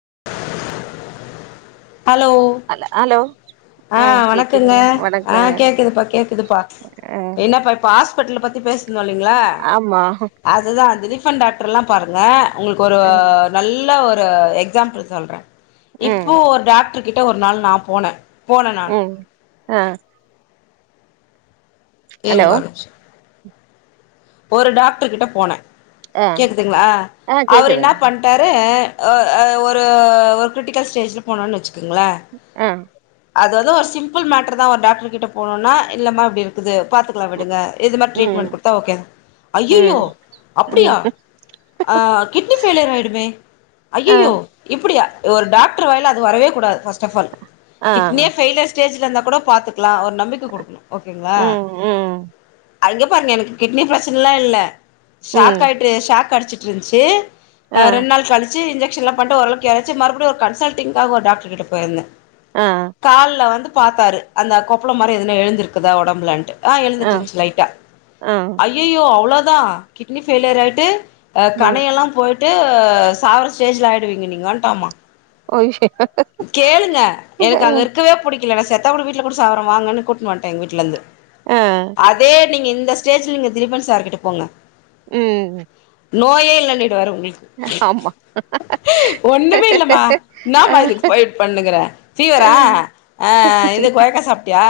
[inaudible] ஹல hello ஆ ஆஹ் வணக்குங்க கேக்குதுங்க வணக்கங்க ஆஹ் கேக்குதுப்பா கேக்குதுப்பா ஆ என்னப்பா பா ஹாஸ் பிடல் பத்தி பேசு சொன்னோனீங்களா ஆமா அதுதான் ரீஃபைண்ட்ட ட்டறல்லாம் பாருங்க உங்களுக்கு ஒரு ஆ நல்ல ஒரு எக்ஸாம்பிள் சொல்றேன் ம் இப்போ டாக் டர்கிட்ட ஒரு நாள் நான் போனே போனே நானு ஆஹ் இருங்க ஒரு நிமிஷம் ஒரு டாக்டர் கிட்ட போனே ஆ கேக்குதுங்களா ஆ அவரு என்ன கேக்குதுங்க பண்டாரு ஆஹ் ஆஹ் ஒரு ஒரு கிரிட்டிக்கல் ஸ்டேஜில போனோன்னு வச்சு ஆஹ் அது வந்து ஒரு சிம்பிள் மேட்ரு தான் ஒரு டாக்டர் கிட்ட போணோன்னா இல்லமா இப்டி இருக்குது பாத்துக்லா ம் விடுங்க இது மாரி ட்ரி ட்மெண்ட் ம் கொடுத்தா ஓகே அய்யயோ அப்டியா ம் ஹ கிட்னி பெய்லியர் ஆயிடுமே ஆ அய்யயோ இப்ப டியா ஒரு டாக்டர் வாயில் அது வரவே கூடாது பர்ஸ்ட் ஆஃப் ஆல் ஆ கிட்னியே ஃபெயிலியர் ஸ்டேஜ் இருந்தா கூட பாத்துக்கலாம் ஒரு நம்பிக்கை கொடுக்கணும் ஓகேங்களா ம் ம் அங்க பாருங்க எனக்கு கிட்னி பிரச் சனைலா இல்ல ம் சாக்க ஆயிட்ரு ஷாக் ச்சிட்டு இருந்துச்சு ஆ ஆஹ் ரெண்டு நாள் கழிச்சு இன்ஜெ சன்லாம் பண்டு ஓரளக்கு இலச்சு மறுபடியும் ஒரு கன்சல்டிங்காக ஓரு டா க்டர் கிட்ட போயிருந்தேன் ஆ கால்ல வந்து பார்த்தாரு அந்த கொப்பளம்மரி எதுன எழுந்திருக்குதா உடம்புலன்ட்டு ஆஹ் ஆ எழுந்துட்டு இருந்துச்சு லைட்டா ஆ ஐ க்யும் அவ்வளோதான் கிட்னி ஃபயி லியர் ஆயிட்டு ஆஹ் ம் கணையெல்லாம் போயி ட்டு சாவர ஸ்டேஜ்ல ஆயிடுவீங்க நீங்கன்டமா ய ச [unintelligible] கேளுங்க எனக்கு அங்க இருக்கவே புடி கில்ல செத்தா கூட விட்ல கூட சவுர வாங்கன்னு கூட்னுவந்துட்ட எங்க வீட்டல இருந்து ஆ அதே நீங்க இந் த ஸ்டேஜ்ல நீங்க தீல்லீப்பன் சார்கிட்ட போங்க உம் நோயே இல்லனுட் டுவாரு உங்களுக்கு ஒண்ணுமே இல்லமா ஆ என்னமா இதுக்கு வெய்ட் பண்ணுங்கிற ஃபீவரா ஆஹ் கொய்யாக்கா சாப்பிட்டியா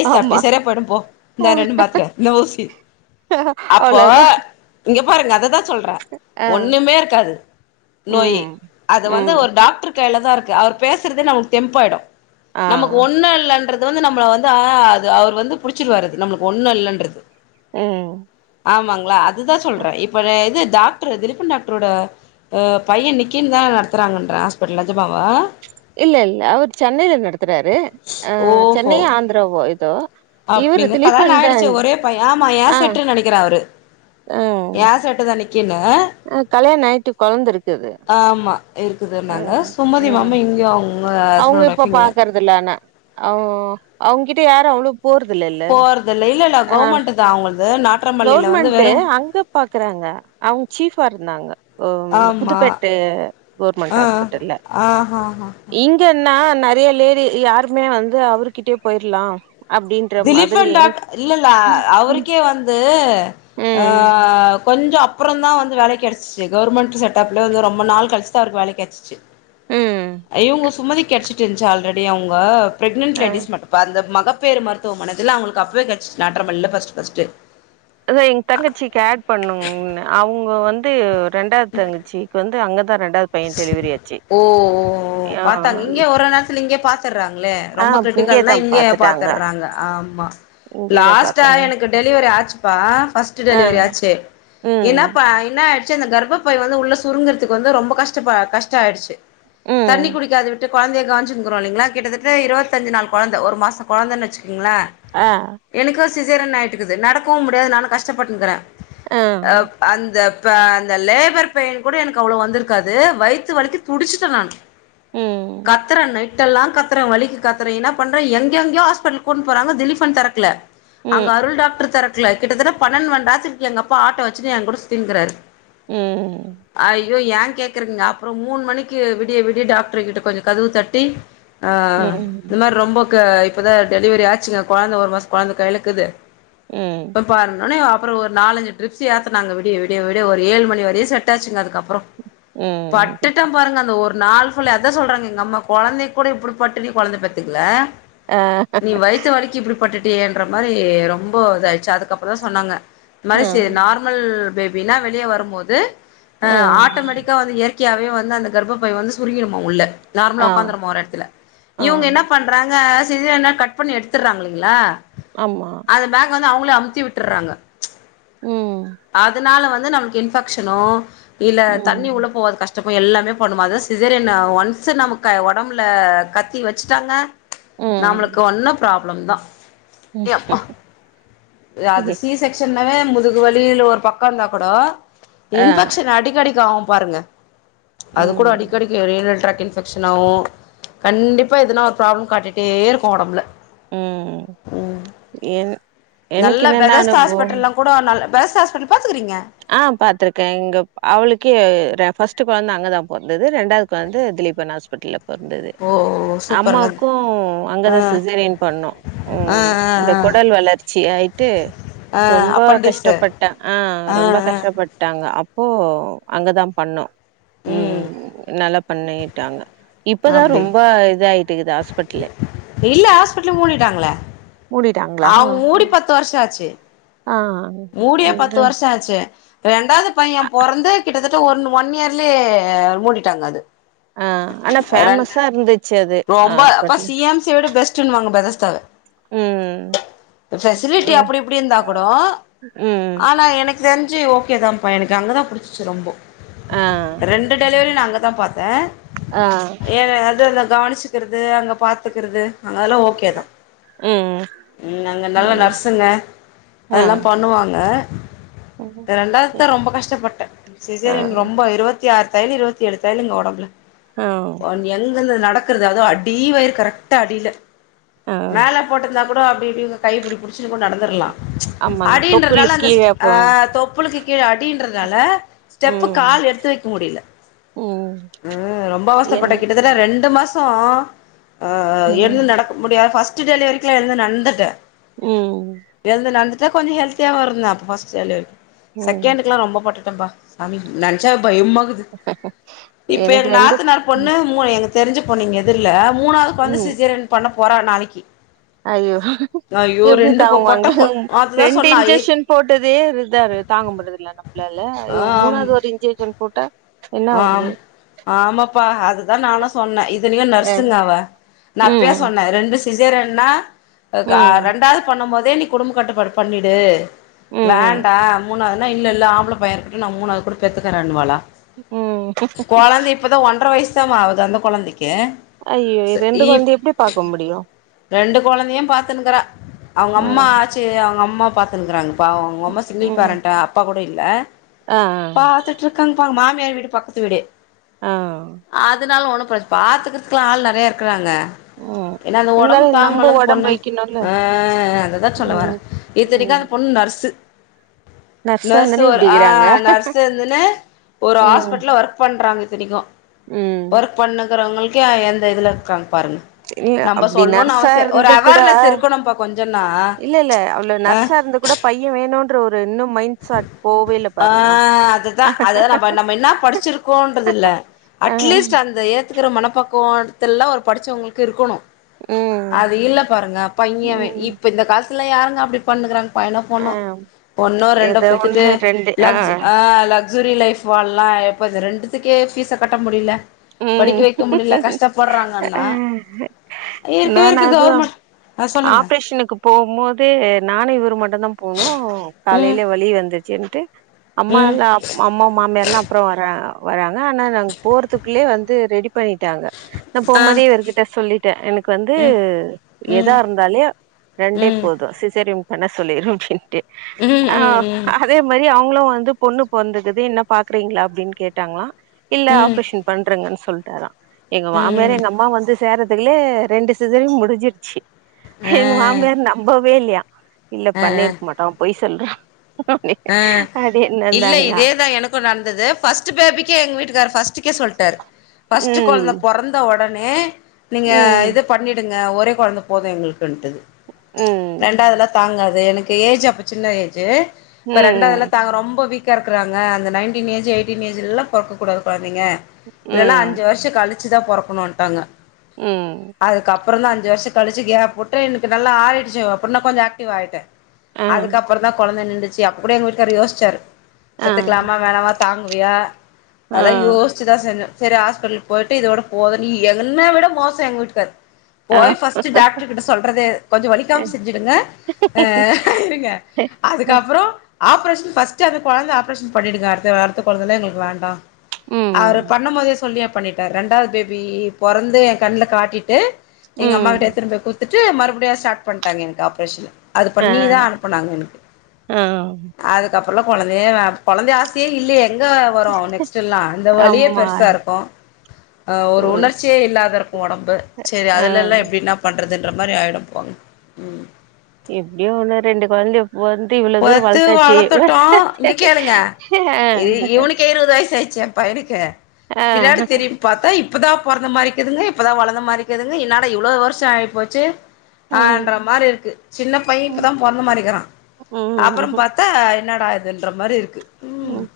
ஐஸ் ஆமா சாப்பிட்டியா சரியா போயிடும் போ இந்த ரெண்டு மாத்திர இந்த ஊசி அப்போ அவ்ளோதா இங்க பாருங்க அதுதான் சொல்றேன் ஆ ஒண்ணுமே இருக்காது நோய் ம் அது வந்து ம் ஒரு டாக்டாருக்கு அவர் கைலதான் இருக்கு அவர் பேசுறதே நமக்கு தெம்பாயிடும் ஆ நமக்கு ஒண்ணு இல்லன்றது அது வந்து நம்மள வந்து ஆஹ் அது அவர் வந்து புடிச்சிடிவாரு நம்ப ளுக்கு ஒண்ணு இல்லன்றது உம் ஆமாங்களா அதுதான் சொல்றேன் இப்ப இது டாக்டரு திலீப்பன் டாக்டரோட அஹ் பையன் நிக்கின்தான் நடத்துறாங்கன்ற ஹாஸ்பிட்டல் நிஜமாவ இல்ல இல்ல அவர் சென்னைல நடத்துறாரு அஹ் சென்னையே ஆந்திராவோ தோ அப்படிங்க கல்யாண ஆயிடுச்சு ஒரே பையன் ஆமா ஆ ஏசெட்டு நினைக்கிற அவரு ஆ ஏசெட்டு தான் ந கின்னா ஆ கல்யாண ஆயிட்டு கொழந்த இருக்குது ஆமா இருக்குதுன்னாங்க ம் சுமதி ம் மாமா இங்க அவங்க அவங்க ஹஸ்பண்ட் இப்ப ஒய்ஃப் இங்க பாக்குறதுல ஆன ஹ அவங்கிட்ட யார அவ்ளவு போறதுல இல்ல போறதில்ல இல்ல இல்ல அஹ் கவர்மெண்ட் தா அவங்களது நாட்றம்பள்ளியில வந்து கவுவர்மெண்ட் வெறு அங்க பாக்குறாங்க அவங்க சீஃபா இருந்தாங்க ஓ ஆமா புதுப்பேட்டை கவுமெண்ட் ஆ ஹாஸ்பிட்டல்ல ஆஹாஹா இன்னா நிறைய லேடி யாருமே வந்து அவரு கிட்டயே போயிரலாம் அப்டின்ற மாதிரி திலீப்பன் டாக் இல்லல்ல ம் அவருக்கே வந்து ம் அஹ் கொஞ்ச அப்பறம் தான் வந்து வேல கிடச்சிச்சி கவர்மெண்ட செட் அப்பே வந்து ரொம்ப நாள் கழிச்சி தான் அவருக்கு வேல கிடச்சிச்சி ம். அய்யயோ உங்க சுமதி கிடச்சிட்டு இருந்துச்சு ஆல்ரெடி அவங்க ப்ரெஞன்ட் அ லேடிஸ் மட்டும் பா அந்த மகப் பேர்ரு மரு த்துவமான அவங்களுக்கு அப்பவே கிச்சிச்சு நாற்றம்பள்ளில பஸ்ட் பஸ்ட் அதா எங்க இப்ப வந்து இரண்டாவது தங்கச்சிக்கு வந்து அங்க ஓஹ் ஓஹ் ஓஹ் ஆ பாத்தாங்க இங்க ஓரு ஓரு நேரத்துல இங்க பா எடுத்துராங்களே ஆ ரொம்ப கிரிட்டிகல்ன இங்கேதா இங்கே பாத்துட்டாங்க பாத்துறாங்க ஆமா இங்கேதா லாஸ்ட்டா பாத்தாங்க எனக்கு டெலிவரி ஆச்சுபா ப்ரஸ்ட் ஆ டெலிவரி ஆச்சு இ ன்ன ம் பா இன்ன ச்ச அந்த கர்பப்பை வந்து உள்ள சுருங்கறக்கு வந்து ரொம்ப கஷ் ப்ப கஷ்ட ஆயடுச்சு தண்ணி ம் குடிக்காது விட்டு குழந்தைய கவனிச்சின்கிறோம் இலங்களா கிட்டத்தட்ட இருபத்திஞ்சு நாள் குழந்தை ஒரு மாச குழந்தைனு வச்சு ங்களா ஆ எனக்கு சீஸ்ஸரியன் ஆயிட்டுக்குது நடக்கவோ முடியாது நானு கஷ்டப்பட்டுக்கினு றே ஆ அஹ் அந்த அந்த லேபர் பெயின் கூட எனக்கு அவ்வளவு வந்திருக்கு க்காது வயித்து வலிக்கு துடிச்சுட்டே நானு ம் கத்தறணை நைட்டால்லாம் கத்துறேன் வழிக்கு கத்துறேன் என்ன பண்றன் எங்கயோ எங்கயோ ஹாஸ்பிட்டல் கூட்டிண்டு போறாங்க திலீப்பன் திறக்கல அங்க ம் அருள் டாக்டர் திரக் கல கிட்டத்தட்ட பன்னென்மந்நேரத்துக்கு எங்கப்பா ஆட்டோ வச்சிட்டு என் கூட சுத்திங்கறாரு உம் யோ ஏங் கேக்குறீங்க அப்பறோ மூணு மணிக்கு விடிய விடிய டாக்டர் கிட்ட கொஞ்சோ கதவு தட்டி ஆஆ இந்த ம் மாரி ரொம்போ க இப்பதா டெலிவிரி ஆச்சுங்க கொழந்த ஒரு மாசோ கொழந்த கைலக்குது ம் போய் பாருங்கன்னு அப் அப்பறோ ஒரு நாலஞ்சு ட்ரிப்ஸ் ஏத்தனாங்க விடிய விடிய விடிய ஒரு ஏழு மணி வரையு செட்டாச்சுங்க அதுக்கப்பறோ ம் பட்டுட்ட பாருங்க அந்த ஒரு நாள் ஃபுல்லா அதா சொல்றங்க எங்க அம்மா கொழந்தையக்கூட இப்டி பட்டுனே கொழந்த பெத்துக்கள ஆ நீ வயத்து வலிக்கு இப்டி பட்டுட் அப்படியேன்ற மாரி ரொம்போ இதாயிருச்சா அதுக்கப்புறோ சொன்னாங்க இந்த மாரி சேய் ம் நார்மல் பேபினா வெளிய வரம்போது ஹம் இந்த இயற்கியாவே வந்து அந்த கர்பப்பை வந்து சுருங்கிடுமா உள்ள நார்மலா ஆ உக்காந்துருமோ ஒரு எடத்துல ஆ இவங்க என்ன பண்றாங்க இது என்ன கட் பண்ணி எடுத்துராங்க இல்லிங்களா ஆமா அவங்களே அமுச்சி விட்டுறாங்க ம்ச் ம் வந்து நமக்கு இன்ஃபெக்க்ஷனோ இல்ல தண்ணி உள்ள ம் போவாது கஷ் ட்றப்போ எல்லாமே பண்ணுமா அதா சிசேரியன் ஒன்ஸ் நமக்கு ஒடம்புல கத்தி வச்சுட்டாங்க நம்ளுக்கு ம் ஒண்ணு பிராப் ழொந்தா டே அப்பா அது சி செக்க்ஷன் னாவே முதுகு வலி வெளில ஒரு பக்கோ இருந்தா கூடோ ஆ இன்ஃபெக்ஷன் அடிக்கடிக் ஆகும் பாருங்க ம்ச் அது கூட ம் அடிக்கடிக்கு ரயில்வே ட்ரேக் இன்ஃபெக்ஷன் ஆகு கண்டிப்பா எதுனா ஒரு ப்ராப்ளம் காட்டிட்டே இருக்கு ஒடம்புல ம் ஏன் நல்ல பெதஸ் ஹாஸ்பிட்டல்லாங் கூடோ நல்ல பெஸ் ஹாஸ்பிட்டல் பாத்துக்கீறிங்க ஆ பாத்துருக்கேங் இங்க அவளுக்கே ஃபஸ்ட்டு கொழந்த அங்கதா பொறந்து து ரெண்டாவதுக்கு வந்து திலீப் அண்ணா ஹாஸ் பட்லப் வந்தது ஓ சூப்பருங்க அம்மாவுக்கு அங்கதா ஆ சசேரியன் பண்ணோ ஆ ம் இந்த ஆ கொடல் வளர்ச்சி ஆயிட்டு ஆ ஆ ரொம்போ அப்பன்டிஸு கஷ்டப்பட்ட ஆ ரொம்ப கஷ்டப்பட்டாங்க அப் போ அங்கதா பண்ணோ ம் ம்க்ம் நல்லாப் பண்ணீட்டாங்க இப்பதா அப்டி ரொம்ப இதாயி ட்டுக்குதா ஹாஸ்பிட்லே இல்ல ஹாஸ்பிட்லே மூடிட்டாங்களே மூடிட்டாங்களா? அவ மூடி பத்து வருஷோ ஆச்சு ஆ. மூடியே பத்து இந்த வருஷோ ஆச்சு ரெண்டாவது பைய பொறந்து கிட்டத்தட்ட ஒன் ஒன் இயர்லயே மூடிட்டாங்க அது அ ஆனா பேமஸ்ஸா இருந்துச்சு அது ஆ ரொம்போ அப்ப ஹாஸ்பிட்டல். சி எம் சியோட பெஸ் ட்டுன்னுவாங்க பெதஸ்தாவ ம். பெசிலிட்டி ம். அப்டி இப்டி இருந்தா கூடோ ம். ஆனா எனக்கு தெரிஞ் சேர் ஓகேதாம்ப்பா எனக்கு அங்கதா புடிச்சு ரொம்போ ஆ. ரெண்டு டெலிவிரி நா அங்கதா பாத்த ஆ. ஏ அததாதா கவனிச் வெச்சுக்கிறது அங்கப் பாத்துக்கிறது அங்கெல்லா ஓகேதா ம். ம் அங்க நல்ல ம். நர்சுங்க ஆ. அதெல்லாம் பண்ணுவாங்க ம். ரெண்டாவதுதா ரொம்ப கஷ்டப்பட்ட ஆ. சிசேரியன் ரொம்ப இருபத்தி ஆறு தயலு இருபத்தி ஏழு தயலுங்க ஒடம்புல ஆ. ஒன் எங்கிருந்து நடக் க்குறது அதோ அடி வயிறு கரெக்டா அடியில ஆ. மேல போட்டுருந்தாக் கூட அப்படி இப்புடின்னு கைய இப்புடி புடுச்சுட்டு கூட நடந்துருலா ஆமா அந்த அடின்றதால தொப்புளுக்கு அந்த கீழ ஸ்சிஸ்ட் அ அப்புறம் தொப்புளுக்கு கீழ அடின்றதால ஸ்டெப்பு ம். கால் எடுத்து வெக்க முடில ம். ம் ரொம்ப அவசப்பட்ட என் கிட்டத்தட்ட ரெண்டு மாஸ் சோ ஆஆ ம். எழுந்து நடக்க முடியாத ஃபஸ்ட் ஸ்டு டெலிவரிக்குள்ளா எழுந்து நடந்துட்ட ம் இத கொஞ்சோ ஹெல்தியாவு இருந்த அப்போ ஃபஸ்ட்டு டெலிவரிக்கு ம். செக்கெண்டுக்குல்லா ரொம்போ பட்டுட் டம்பா சாமி நெனச்சாவே பயமாக்குது இப்ப எனக்கு எங்க நாத்தநார் ம். பொண்ணு மூ எங்கது தெரிஞ்சுப் ப்போ நீங்க எதுருல் ல்ல மூணாவது கொழந்த சிசேரியன் பண்ணப் போரா நாளைக்கு ஐய்யோ எப்டி பொட்ட தாங்குவாங்ளோ பொ அதுதா ரெண்டு சொன்னா எ இன்ஜெக்க்ஷன் போட்டதே இதா தாங்க முடிறதுல்லல்ல நம்மளால இவங்க ஆம் மூணாவது ஒரு இன்ஜெக்க்ஷன் போட்டா என்ன ஆம் வருது? ஆமாப்பா அதுதா நானு சொன்ன இதுலயும் அ. நர்சுங்க‌ அவ நா அப்பயே ம் சொன்ன ரெண்டு சிஸ் சிசேரியன்னா ம் அதுக்காக ரெண்டாவது பண்ணும் போது அதே நீ குடும்ப கட்டுப்பாடு பண்ணிடு ம் வேண்டா மூணாவது நா இல்ல இல்ல ஆம்புள பைய இருக்கட்டு நா மூணாவது கூட பெத்துக்குறனுவாலா ம் கொழந்த இப்பதா ஒன்ற வயிஸ் வருத்தமாவுது அந்த கொழந்திக்கு கே ஐயோ ச ரெண்டு ப் கொழந்தைய எப்டி பாக்க முடியு ரெண்டு கொழந்தையும் பாத்துனுக்குறா அவங்க அம்மா ம் ஆச்சு அவங்க அம்மா பாத்துனுருக்குறாங்க பாவோ அவுங்க அம்மா சிங்குல் ம் பேரண்ட்டா அப்பா கூடோ இல்ல ஆ பாத்துட்ருக்காங்ப்பா அவங்க மாமி மியார் வீடு பக்கத்து விடு ஆ அதுனால உனுக் பாத்துக்குறதுக்கலா ஆள் நெறைய இருக்குறாங்க ம் ஏன்னா அந்த ஒடம்பு இருந்தாலு நம்ப தாங்கனுல்ல அந்த ஒடம்பு பொண்ணு வைக்கணுல்ல அ அதுதா சொல்ல வர ம் இத்தனைக்கு ம் அந்த பொண்ணு நர்சு நர்ஸா நர்சு இருந்தானே ஒரு ஆ இப்டிக்கிறாங்க நர்ஸ் இருந்துன்னு ஒரு ஹாஸ் ம் பட்ல ஒர்க் பண்றாங்க இத்தினிக்கு ம் ஒர்க் பண்ணுறவங்களுக் கா எந்த இதுல இருக்காங் நீங்க அப்புடி நர்ஸா ஒரு இருந்து கூட அவேர்னஸ் இருக்கணும்ப்பா கொஞ்சன்னா இல்ல இல்ல அவ்ளோ ஆ நர்ஸா இருந்து கூட பைய வேணுன் ஆ பாருங்களே அதுதா அதா நம் நம்ம என்ன படிச்சிருக்கோன்றது இல்ல அட்லீஸ்ட் ம் அந்த ஏத்துக்குற மனப் பக்குவோ எடத்துல்லா ஒரு படிச்சவுங்களுக்கு இருக்கோணு அது ம் இல்ல பாருங்க பைய ம் இப்ப இந்த கால த்துல யாருங்க அப்டி பண்ணுணுருக்றாங் பையனோ ஆ பொண்ணோ ஒண்ணோ ரெண் ஏதோ பெத்துட்டு ஒண்ணு ரெண்டு லக்ஸ் ஆ லக்ஸ் சுரி லைஃப் வாழலா எப்பா இது ரெண்டுத்துக்கே ஃபீஸ கட்ட முடியல ம் அ ஆ இருக்கவே நானு இருக்கு அதா கவர்மெண்ட் ஆ சொல்லுங்க ஆப்ரேஷனுக்கு போகும் போது நானு இவரு மட்டும்தா போனோ ம் காலைல வெளிய வந் துச்சுன்ட்டு அம்மா ம் எல்லா அம்மா மாமியார்லா அப்றோ வரா வராங்க ஆனா நாங்க போறதுக் குள்ளயே வந்து ரெடி பண்ணி ட்டாங்க நா ஆ போம்போதே இவருகிட்ட சொல்லிட்டே எனக்கு வந்து ம் எதா ம் இருந்தாலே ரெண்டே ம் போது சிசேரியன் பண்ண சொல்லிரு அப்டின்ட்டு. ம் ஆ ம் அதே மாரி அவ ங்களு வந்து பொண்ணு பொறந்துருக்குது இன்னா பாக்குறீங்களா அப்டின்னு கேட்டாங்களா இல்ல ம் ஆப்ரேஷன் பன்றுங்கன்னு சொல்ட்டாரா எங்க ம் மாமியாரு ம் எங்க அம்மா வந்து சேர்றதுக்குள்ளயே ரெண்டு சிசேரியன் முடிஞ்சிருச்சு. ஆ எங்க மாமியார் நம்பவே இல்லயா இல்ல ஆ ஆ பண்ணிருக்க மாட்டோ பொய் சொல்றோ ஆ இல்ல இதேதா எனக்கு நடந்தது ஃபர்ஸ்ட் பேபிக்கே எங்க வீட்டுக்கார் ஃபஸ்ட் டுக்கே சொல்ட்டார் ஃபர்ஸ்ட் ம் கொழந்த பொறந்த ஒட னே நீங்க ம் இது பண்ணிடுங் க ஒரே கொழந்த போது எங்களுக் குண்ட்டு ம் ரெண்டாவதுலா தாங்காது எனக்கு ஏஜ் அப்போ சின்ன ஏஜு அப்ப ரெண்டாவதுலா ம் தாங் ரொம்ப வீக் கா இருக்கறாங்க அந்த நைன்டீன் ஏஜ் எய்டீன் ஏஜ்லல்லா பொறக்க கூடாது கொழ ந்தைங்க இல்லனா ம் அஞ்சு வருஷ கழிச் சுதா பொறக்கணுன்ட்டாங்க ம் அப்புறந்தான் அஞ்சு வருஷம் கழிச்சி கேப்விட்டு எனக்கு நல்லா ஆறிடிடுச்சு அப்டின இன்னும் கொஞ்சோ ஆக்டிவ் ஆயிட்டேன் ஆ அதுக்கப்பறம் தான் கொழந்த நிண்டுச்சு சி அப்ப கூட எங்க விட்டுக்கார் யோசிச்சாரு ஆ கத்துக்கலாமா வேணமா சாமி போவியா ஆ அதான் யோசிச்சுதான் செஞ்சேன் சேரி ஹாஸ்பிட்டல் போயிட்டு இதோட போதும் நீ என்ன விட மோசம் எங்க வீட்டுக்காரு ஆ போய் ஃபஸ்ட் டாக்டர் கிட்ட சொல்றது கொஞ்சம் வலிக்காம செஞ்சுடுங்க ஆஹ் இருங்க அதுக்கு கப்பறோம் ஆப்ரேஷன் ஃபஸ்ட்டு அந்த கொழந்த ஆப்ரேஷன் பண்ணிடுங்க அடுத்த அடுத்த குழந்தலாம் எங்களுக்கு வேண்டாம் ம் அவரு ம் பண்ணும் போதே சொல்லி பண்ணிட்டார் ரெண்டாவது பேபி பொறந்து என் கண்ணுல காட்டிட்டு எங்க அம்மா ம் கிட்ட எத்துனு போய் குத்து ட்டு மறுபடியும் ஸ்டார்ட் பண்ணிட்டாங்க எனக்கு ஆப்ரேஷனு அது பண்ணிதான் அனுப்பினாங்க எனக்கு ஆஹ் அதுக்கு அப்பறம்லாம் குழந்தைய குழந்தை ஆசையே இல்லையே எங்க வரும் நெக்ஸ்ட்டெல்லாம் இந்த வழியே ஆமா பெருசா இருக்கும் ஒரு உணர்ச்சியே இல்லாத இருக்கும் உடம்பு சேரி ஆ அதுலெல்லாம் எப்படி என்னா பண் றது மாதிரி ஆயிடும் போங்க ம் எப்படியோ ஒன்னு ரெண்டு குழந்தைய பொத்து வழத்துடோம் இங்க கேளுங்க இவனுக்கு இருவது வயசு ஆயிடுச்சேன் பயனுக்கே ஆ ஆ பினாடி திரும்பி பார்த்தா இப்பதான் பொறந்த மாரிக்குதுங்க இப்பதான் வளந்த மாரிக்குதுங்க என்னடா இவ்வளவு வருஷம் ஆயிப்போச்சு ஹன்ற ம் மாரி இருக்கு சின்ன பையன் ம் இப்பதான் பொறந்த மாரிக்கிறான் ம் அப்பறம் பாத்தா என்னடா ஆதுன்ற மாரி இருக்கு ம் உம்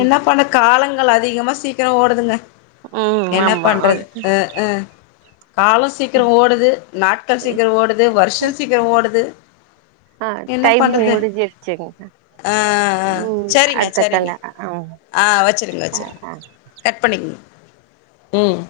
என்ன பண்ண காலங் கள் அதிகமா சீக்கிரம் ஓடுதுங்க ம் என்ன ஆமா பண்றது ஹ ஹ காலம் சீக்கிரம் ஓடுது நாட்கள் சீக்கிரம் ஓடுது வருஷம் சீக்கிரம் ஓடுது ஆ என்ன டைமிங் பண்றது முடிஞ்சிருச்சுங்க ஆஹ் ஹ் ம் சேரிங்க அடுத்த சேரிங்க கால்ல ஆ ஆ வச்சுருங் ஆ வச்சுருங் கட் பண்ணிக்குங் ம்